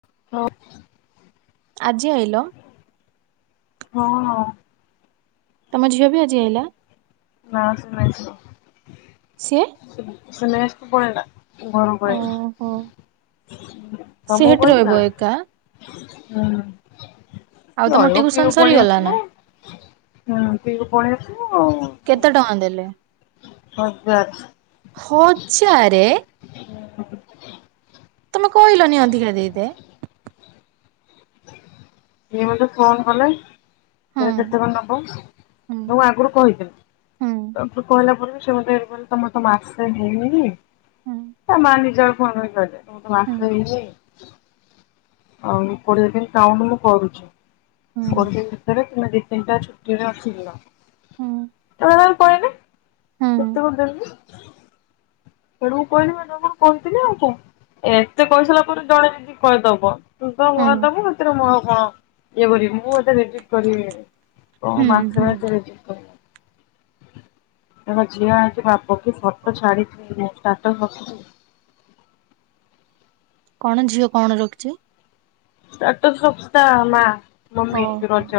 [unintelligible] ଆଜି ଆଇଲ? ହଁ ତମ ଝିଅ ବି ଆଜି ଆଇଲା? ମା ସହ ଯାଇଛି। ସିଏ ସେ ମେସ କୁ ପଳେଇଲା। ଘରକୁ ଓହୋ ପଳେଇଲା। ସେ ତମକୁ ହେଟି ରହିବ କହିଥିଲା ଏକା? ହୁଁ। ଆଉ ତମ ରହିବ ପିଇବ ଟିଉସନ ପଳେଇ ସରିଗଲା ନା? ଆସିବୁ ହୁଁ ପିଇବୁ ପଳେଇ ଆସିବୁ ଆଉ କେତେ କଣ। ଟଙ୍କା ଦେଲେ? ହଜାରେ। ହଜାରେ? ହୁଁ। ତମେ କହିଲନି ଅଧିିକା ଦେଇଦେ। ସେ ମତେ ଫୋନ କଲେ। ହୁଁ [unintelligible] ଯେତେବେଳେ ନବ ହୁଁ ତ ମୁଁ ଆଗରୁ କହିଥିଲି ହୁଁ ତ [unintelligible] କହିଲା ପରେ ବି। ସେ ମତେ ଏବେ କହିଲେ ତମର ତ ମାସେ ହେଇନି। ହୁଁ ଏ ମା ନିଜର ପୁଅ ନ ହେଇ ଖାଇଦେ। ତମର ତ ହୁଁ ମାସେ ହେଇନି [unintelligible] ଆଉ କୋଡିଏ ଦିନ କାଉଣ୍ଡ୍ ମୁଁ କରୁଛି ହୁଁ କୋଡିଏ ଦିନ ଭିତରେ ତମେ ଦି ତିନିଟା ଛୁଟିରେ ଅଛି ଦିନ। ହୁଁ [unintelligible] କହିନି ହୁଁ କେତେ ଗୋଟେ ଦେବି। ତେଣୁ କହିଲି [unintelligible] କହିିବି ଆଉ କ ଏତେ କହିସାରିଲା ପରେ ଜଣେ ଯଦି [unintelligible] କି କହିଦବ। ତୁ ତ ହୁଁ ମୁହଁ ଦବୁ, ସେଥିରେ ମୋର ଆଉ କଣ। ଇଏ ବୋଲି ମୁଁ ଏତେ [unintelligible] ଭେଟ କରିବି [unintelligible] ହଁ ହୁଁ [unintelligible] ମାସେ ହୁଁ ମାସରେ ଠିକ୍ କହିଲ ତାଙ୍କ ଝିଅ ଆସି ବାପ କି ଫଟୋ ଛାଡି [unintelligible] କଣ ଝିଅ କଣ ରଖିଛି ଷ୍ଟାଟସ୍ ଫଟୋ ତା ମା। ମମି ଓହୋ ହ ରଜ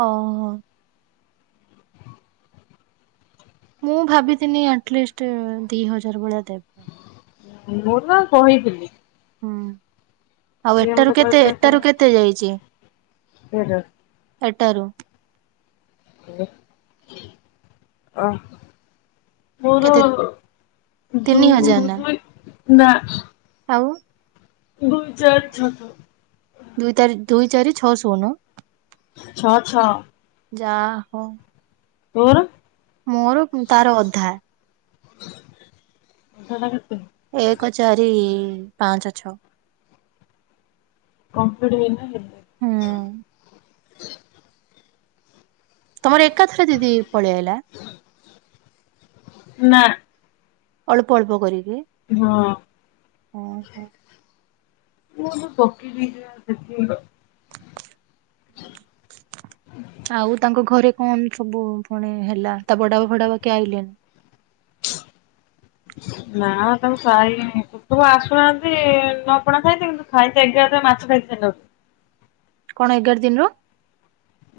ହୋ ହଁ ମୁଁ ଭାବଥିଲି ଆଟଲିଷ୍ଟ ଦି ହଜାର ଭଳିଆ ଦେବେ। ମୁଁ ତ କହିଥିଲି ହୁଁ। ଆଉ ସିଏ ଏଟାରୁ ମତେ କେତେ କହିଲେ ଏଟାରୁ ତମେ କେତେ ଯାଇଛି [unintelligible] ଏଟାରୁ ଅ ମୋର କେତେ ତିନି ହଜାର ଯୋଉ ନା [unintelligible] ନା। ଆଉ ଗୁଲଜାଛତୁ [unintelligible] ଦୁଇ ତାରି ଦୁଇ ଚାରି ଛଅ ଶୂନୁ ଛଅ ଛଅ ଯା ହୋଉ। ତୋର। ମୋର ତାର ଅଧା। ଜଣ କେତେ? ଏକ ଚାରି ପାଞ୍ଚ ଛଅ କମ୍ଫଟ ଦେଲେନି ନା। ହୁଁ। ତମର ଏକାଥରେ ଦିଦି ପଳେଇଆଇଲା। ନା। ଅଳ୍ପ ଅଳ୍ପ କରିକି। ହଁ। ଓହୋ ମୁ ସଖି ସେ [inaudible] ଆଉ ତାଙ୍କ ଘରେ କଣ ସବୁ ପୁଣି ହେଲା ତା ବଡାବାବା ଫଡାବାବା କେହି ଆଇଲେନି। ନା ତାକୁ ଖାଇ ତବୁ ଆସୁନାହାନ୍ତି ନ ପଣା ଖାଇଛି କିନ୍ତୁ ଖାଇତ ମାଛ ଖାଇଥା ନ କଣ ଏଗାର ଦିନରୁ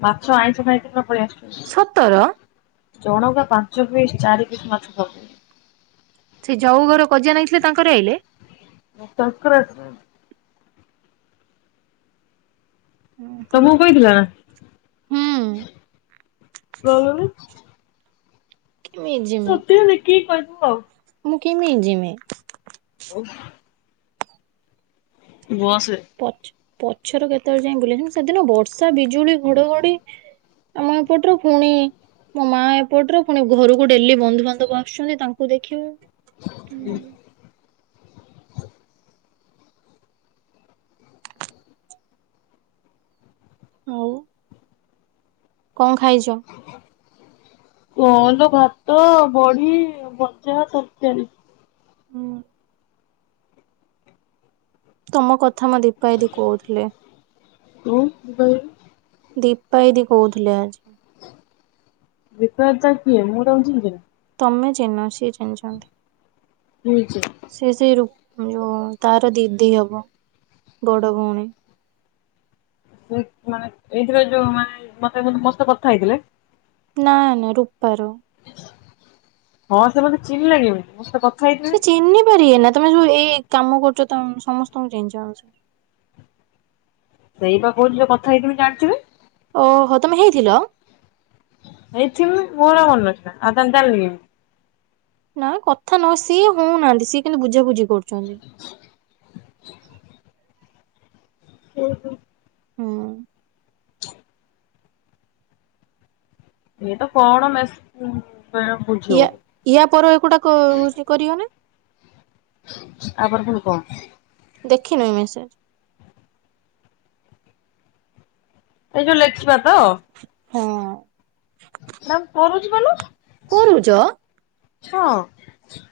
ମାଛ ଆଇଁସ ଖାଇ ପଳେଇ ଆସୁ ସତର ଚଣକା ପାଞ୍ଚ ପିସ୍ ଚାରି କିିସ୍ ମାଛ ଖଉଛନ୍ତି। ସେ ଯଉ ଘର କଜା ନେଇାଗଥିଲେ ତାଙ୍କର ଆଇଲେ କାଙ୍କରା ହୁଁ ତମକୁ କହିଥିଲା ନା। କେମିତି ଯିମି ତତି ନ କିି କହି ହଁ। ମୁଁ କେମି ଯିମି। ବସରେ। ପଛ ପଛର କେତେବେଳେ ଯାଇ ବୁଲ ସେଦିନ ବର୍ଷା ବିଜୁଳି ଘଡଘଡି ଆମ ଏପଟରୁ ପୁଣି ମୋ ମା ଏପଟରୁ ପୁଣି ଘରକୁ ଡେଲି ବନ୍ଧୁବାନ୍ଧବ ଆସୁଛନ୍ତି। ତାଙ୍କୁ ଦେଖିବ ଆଉ। କଣ ଖାଇଛ। କଣ ଭାତ ବଢି ବଜା ତରକାରୀ। ହଁ। ତମ କଥା ମା ଦୀପାଇଦି କହୁଥିଲେ। [unintelligible] ଦୀପା ଏଦି କହୁଥିଲେ ଆଜି। ଦୀପା ଦା କିଏ ମୁଁ ତାଙ୍କୁ ଚିହ୍ନିଛି ନା। ତମେ ଚିହ୍ନ ସିଏ ଚିହ୍ନିଛନ୍ତି। ନା କିଏ ସେଇ ସେଇ ରୁ ଯୋ ତାର ଦିଦି ହବ ବଡ ଭଉଣୀ। ସେ ମାନେ ଏଇଥିରେ ଯୋଉ ମାନେ ମତେ ମସ୍ତ କଥା ହେଇଥିଲେ। ନା ନା ରୂପାର। ହଁ ସେ ମୋତେ ଚିହିଁଲା କେମତି ମୋ ସହ କଥା ହେଇଥିଲେ ସେ ଚିହ୍ନି ପାରିବେ ନା ତମେ ଯୋଉ ଏଇ କାମ କରୁଛ ସମସ୍ତଙ୍କୁ। [unintelligible] ସେଇ ପା କହୁଛି ଯୋଉ କଥା [unintelligible] ଓହୋ ତମେ ହେଇଥିଲ? ହେଇଥିମି ମୋର ଆଉ ମନେ ନଥିଲା। ଆଉ ତାହାଲେ ଜାଣିଲି କେମିତି? ନା କଥା ନହ ସିଏ ହଉନାହାନ୍ତି ସିଏ କିନ୍ତୁ ବୁଝାବୁଝ କରୁଛନ୍ତି। ଉଁ ହୁଁ। ହଁ। ଇଏ ତ କଣ ମେସ୍ ବୁଝି ୟା ହଉନି ୟା ପର ଏକୁଟାକ ସେ କରିବ ନା। ଆପରେ ପୁଣି କଣ? ଦେଖିନୁ ଏ ମେସେଜ? ଏଇ ଯୋଉ ଲେଟ୍। [unintelligible] ହଁ। [unintelligible] କରୁଚ! ହଁ।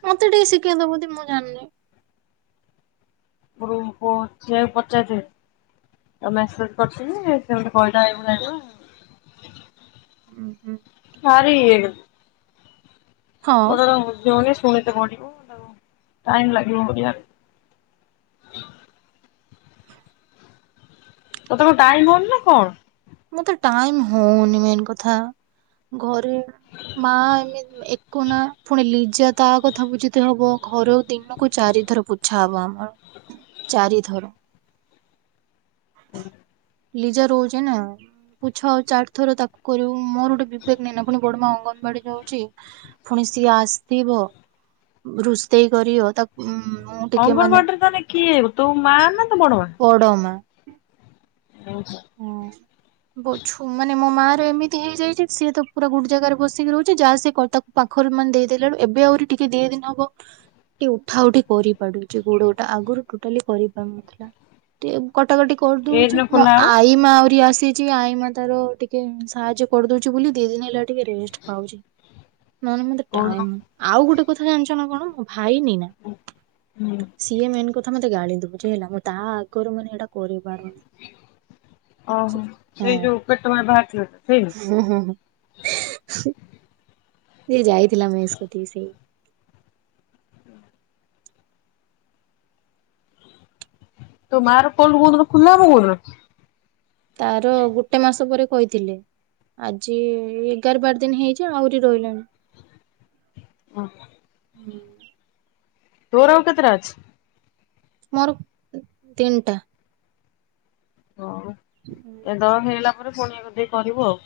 ମତେ ଟିକେ ଶିକ୍ କେଇ ଦବ ତି ମୁଁ ଜାଣିନି? [unintelligible] ସେଇୟା କୁ ପଚାରି ଦେ ମେସେଜ କରିଥିଲି ସେ ଗୋଟେ କହିଲା ଏଇଭଳିଆ ହେଇଥିବ। ଉଁ ହୁଁ। ଭାରି ଇଏ। ହଁ [unintelligible] ଫୁଣି ତ ବଢିବ ତାକୁ ଟାଇମ୍ ଲାଗିବ। [unintelligible] ତତେ କଣ ଟାଇମ୍ ହଉନି ନା କଣ? ମତେ ଟାଇମ ହଉନି ମେନ କଥା। ଘରେ ମା ଏମିତି ଏକ ନା ପୁଣି ଲିଜା ତା କଥା ବୁଝିତେ ହବ ଘର ଦିନକୁ ଚାରି ଥର ପୋଛାହବ ଆମର ଚାରିଥର। [inaudible] ଲିଜା ରହୁଛି ନା। ପୋଛା ହବ ଚାରି ଥର ତାକୁ କରିବୁ ମୋର ଗୋଟେ ବିବେକ ନାଇନା ପୁଣି ବଡମା ଅଙ୍ଗନବାଡି ଯାଉଛି ପୁଣି ସିଏ ଆସିଥିବ ରୋଷେଇ କରିବ ତାକୁ ମୁଁ ଟିକେ ମାନେ ଅଙ୍ଗନବାଡିରେ ତାହେନେ କିଏ ତୋ ମା ନା ତୋ ବଡମା? ବଡ ମା ହଁ ବହୁତ ଛୁ ମାନେ ମୋ ମା ଏମିତି ହେଇଯାଇଛି ସିଏ ତ ପୁରା ଗୋଟେ ଜାଗାରେ ବସିକି ରହୁଛି। ଯାହା ଖଟ ପାଖରୁ ଟିକେ ଦେଇଦେଲା ରୁ ଏବେ ଆହୁରି ଟିକେ ଦି ଦିନ ହବ ଟିକେ ଉଠା ଉଠି କରି ପାରୁଚି ଗୋଡଟା ଆଗରୁ ଟୋଟାଲି କରିପାରୁନଥିଲା ଟିକେ କଟାକଟି ଏଇ କରିଦଉଛି ଦିନ ମୁଁ ଖୋଲା ହବ ମା ଆହୁରି ଆସିଛି ଆଇ ମା ତାର ଟିକେ ସାହାଯ୍ୟ କରିଦଉଛି ବୋଲି ଦି ଦିନ ହେଲା ଟିକେ ରେଷ୍ଟ ପାଉଛି। ନହେନେ ମତେ କୋଉଦିନ ଟାଇମ୍ ମିଳୁନି ଆଉ ଗୋଟେ କଥା ଜାଣିଛ ନା କଣ? ଖାଇନି ନା ହୁଁ ସିଏ ମେନ୍ କରି କଥା ମୋତେ ଗାଡେଇ ଦଉଚି ହେଲା ମୁଁ ତା ଆଗରୁ ମାନେ ଏଇଟା କରିବି। ବାର ଓହୋ ସେଇ ଯୋଉ ପେଟ ମାନେ ବାହାରିଥିଲେ ତ ସେଇନ ସେ ଯାଇ ଥିଲା ମେସ କୁ ଠିକ୍ ସେ ତୋ ମାର ଫୋଲ୍ଡ କୋଉଦିନ ଖୋଲା ହବ କୋଉଦିନ? ତାର ଗୋଟେ ମାସ ପରେ ଖୋ କହିଥିଲେ ଆଜି ଏଗାର ବାର ଦିନ ହେଇଛି ଆହୁରି ରହିଲାଣି ହଁ। ହୁଁ। ତୋର ଆଉ କେତେଟା ଅଛି? ମୋର ତିନିଟା ହଁ ଏ ଦ ହେଇଗଲା ତାପରେ ପୁଣି ଆକୁ ଦେଇ କରିବୁ ଆଉ।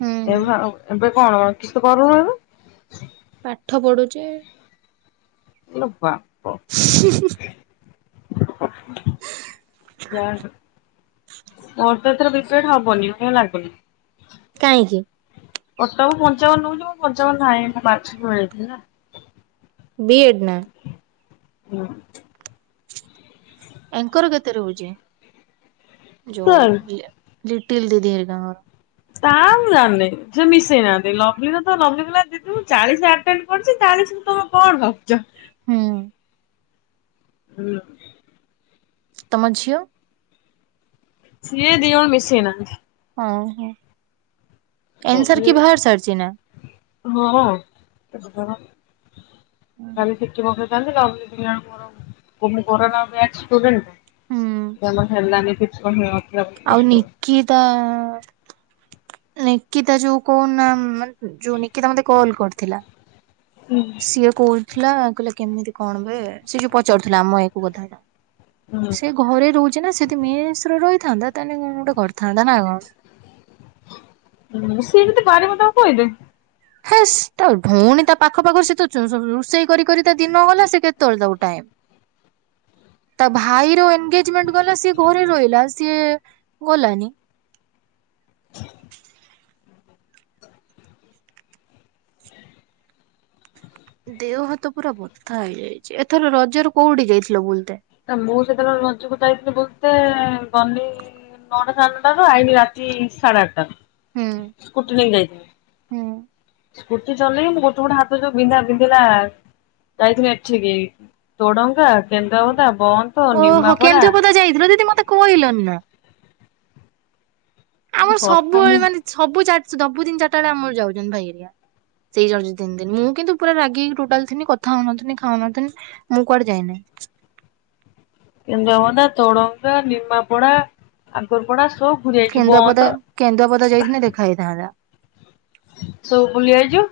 ହୁଁ ଏବେ ଏବେ କଣ ବା କିଛି ତ କରୁନୁ ଏବେ। ପାଠ ପଢୁଛି ଲୋ ବା [unintelligible] ଯାରତ ଏଥର ବେଶୀ ସେଟା ହବନି ମୋତେ ଲାଗୁନି। କାହିଁକି? ପଟାକୁ ପଞ୍ଚାବନ ନଉଛି ମୁଁ ପଞ୍ଚାବନ ନାହିଁ ବାଛଳାଇଥିଲି ନା ବିଏଡ଼୍ ନା ହୁଁ ଏଙ୍କର କେତେ ରହୁଛି। ଯଉ ସାର୍। ଲିଟିଲ ଦିଦିରା ଘର ତା ମୁଁ ଜାଣିନେଇ ସେ ମିଶେଇ ନାହାନ୍ତି ଲଭଲି ତ ଲଭଲିଦି ମୁଁ ଚାଲିସ ଆଟେନ କରିଛି ଚାଳିଶରୁ କଣ ନବ ଯା ହୁଁ ହୁଏ ଏମିତି ତମ ଝିଅ ସିଏ ଦି ଜଣ ମିଶେଇ ନାହାନ୍ତି ହଁ ହଁ ହଁ କାମ ସାରିକି ବାହାର ସାରିଛି ନା ଏ ଦିଜଣ କାଲି ସେତୁ ବନ୍ଧ [inaudible] କାଲି ଗଲି ଟିକେ ମୋର [unintelligible] ବ୍ୟାଚ୍ କୁ ଜାଣିଚୁ? ହୁଁ ଗଲା ହେଲାନି କି ସମୟ ଆପ ଆଉ ନିକିତା ନିକିତା ଯୋଉ କହୁନା ମାନ ଯୋଉ ନିକିତା ମତେ କଲ୍ କରିଥିଲା। ସିଏ କହୁଥିଲା କହିଲା କେମିତି କଣ ବେ ସେ ଯଉ ପଚାରୁଥିଲା ଆମ ଏକୁ କଥା ଟା। ରେ। ସେ ଘରେ ରହୁଚି ନା ସେ ଯଦି ମେଶରେ ରହି ଥାନ୍ତା ତାହେଲେ କଣ ଗୋଟେ କରଥାନ୍ତା ନା କଣ? ହୁଁ ସିଏ ବି ତ ବାରେ ମୁଁ ତାକୁ କହଦେବି। ହେସ ତା ଭଉଣୀ ତା ପାଖ ପାଖରୁ ସେତ ଚୁ ଚୁ ରୋଷେଇ କରି କରି ତା ଦିନ ଗଲା ସେ କେତେବେଳେ ତାକୁ ଟାଇମ୍ ତା ଭାଇର ଏନଗେଜମେଣ୍ଟ ଗଲା ସିଏ ଘରେ ରହିଲା ସିଏ ଗଲାନି। ଦେହ ହାତ ପୁରା ବଥା ହେଇଯାଇଚି ଏଥର ରଜର କୋଉଠି ଯାଇଥିଲ ବୁଲତେ? ମୁଁ ସେତେବେଳେ ରଜକୁ ଯାଇଥିଲି ବୋଧ ହୁଏ ଗନି ନଅଟା ସାଢେ ନଟାରୁ ଆଇନି ରାତି ସାଢେ ଆଠଟାରୁ ହୁଁ ସ୍କୁଟି ନେଇ କି ଯାଇଥିଲି ହୁଁ ସ୍କୁଟି ଚଲେଇକି ମୁଁ ଗୋଟେ ଗୋଟେ ହାତ ଯୋଉ ବିନ୍ଧା ବିନ୍ଧିଲା ଯାଇଥିଲି ଏଠିକି ତୋଡଙ୍କା କେ ଓହୋ କେନ୍ଦୁପଦା ଯାଇଥିଲ ଦିଦି ମତେ କହିଲନି ନା। ଆମର କଥା ସବୁବେଳେ ମୁଁ ମାନେ ସବୁ ଚା ସବୁ ଦିନ ଚାରିଟା ବେଳେ ଆମର ଯାଉଛନ୍ତି ଭାଇ ଏରିଆ ସେଇ ଯାଉଛି ତିନି ଦିନ ମୁଁ କିନ୍ତୁ ପୁରା ରାଗିି ଟୋଟାଲ ଥିଲି କଥା ହଉନଥିଲି ଖାଉନଥିଲି ମୁଁ କୁଆଡେ ଯାଇନାହିଁ ଯମୁନା ତଡ଼ଙ୍ଗା ନିମାପଡ଼ା ଆକୁର୍ପଡ଼ା କେନ୍ଦୁଆପଦା କେନ୍ଦୁଆପଦା ଯାଇଥିନେ ଦେଖା ହେଇଥାନ୍ତା ସବୁ ବୁଲି ଯାଇଛୁ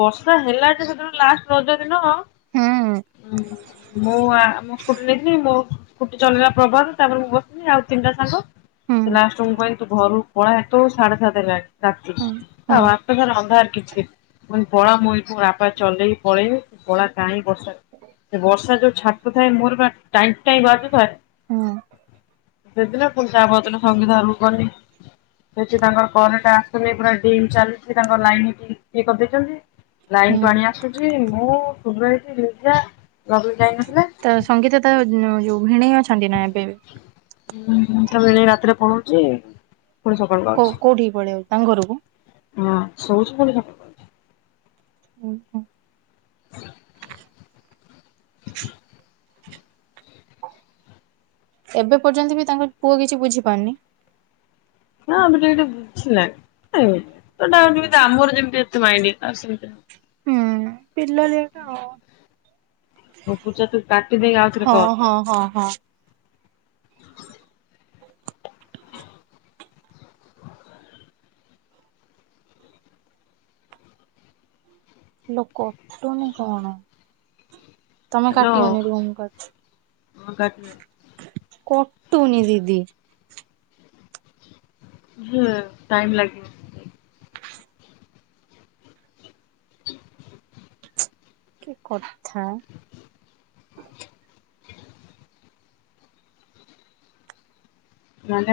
ବର୍ଷା ହେଲା ଯେ ସେତେବେଳେ ଲାଷ୍ଟ ରଜ ଦିନ- ହୁଁ ମୁଁ ଆ ମୁଁ ସ୍କୁଟି ନେଇଥିବି ମୁଁ ଗୋଟେ ଚଲିଲା ପ୍ରଭାତ ତାପରେ ମୁଁ ବସିିଥିନୀ ଆଉ ତିନିଟା ସାଙ୍ଗ ହୁଁ ସେ ଲଷ୍ଟ ମୋବାଇଲ ତୁ ଘରୁ ପଳା ଏଠୁ ସାଢ଼େ ସାତ ହେଲାନି ଆଉ ହୁଁ ହୁଁ ବାଟ ସାରା ଅନ୍ଧାର ମୁଁ କହିନି ପଳା ମୁ ଏଇଠୁ ରାପା ଚଲେଇ ପଳେଇବି ପଳା କାହିଁକି ବର୍ଷା ସେ ବର୍ଷା ଯୋଗୁଁ [unintelligible] ମୋର ଟାଇମ ଟାଇମ ବାଯୁଥାଏ ହୁଁ ସେଦିନ ପୁଣି ତା ଆରଦିନ ସଙ୍ଗୀତା ଘରକୁ ଗନି ସେଠି ତାଙ୍କର କରେଣ୍ଟ - ତମେ ପୁରା ଡିମ୍ ଚାଲିଛି ତାଙ୍କର ଲାଇନ ଇଏ କରିଦେଇଛନ୍ତି ଲାଇନ୍ ହୁଁ ପାଣି ଆସୁଛି। ମୁଁ [unintelligible] ତ ସଙ୍ଗୀତ ତା ଯୋଉ ଭିଣେଇ ଅଛି। ଛନ୍ତି ନା ଏବେ। ହୁଁ ତା ଭିଣେଇ ରାତିରେ ପଳଉଛି। ପୁଣି ସକାଳକୁ ଆଉଛି। କୋଉ କୋଉଠି ପଳେଇ ଆଉ? ତାଙ୍କ ଘର କୁ। ହଁ ଶଉଛି ଫୁଣି [unintelligible] ଓହୋ [inaudible] ଏବେ ପର୍ଯ୍ୟନ୍ତ ବି ତାଙ୍କ ପୁଅ କିଛି ବୁଝି ପାରୁନି। ହଁ ଏବେ ଟିକେ ଟିକେ ବୁଝିଲାଣି। [unintelligible] ତ ନାଁ ଯେମିତି ଆମର ଯେମିତି ଅଛି। ତମାଇଡି ଆଉ ସେଇଟା ହୁଁ ପିଲାଳିଆ ତ ପୁକୁ ଚାତୁର କାଟି ଦେଇ ଆଉଥରେ କର। ହଁ ହଁ ହଁ ଲୋ କଟୁନି କଣ? ତମେ ହ୍ୟାଲୋ କାଟିଓନି ରୁହ ମୁଁ କାଟୁଛି। ହଁ କାଟିଦେ [inaudible] କଟୁନି ଦିଦି। ହଁ ଟାଇମ ଲାଗିବ। କି କଥା। [inaudible] ମାନେ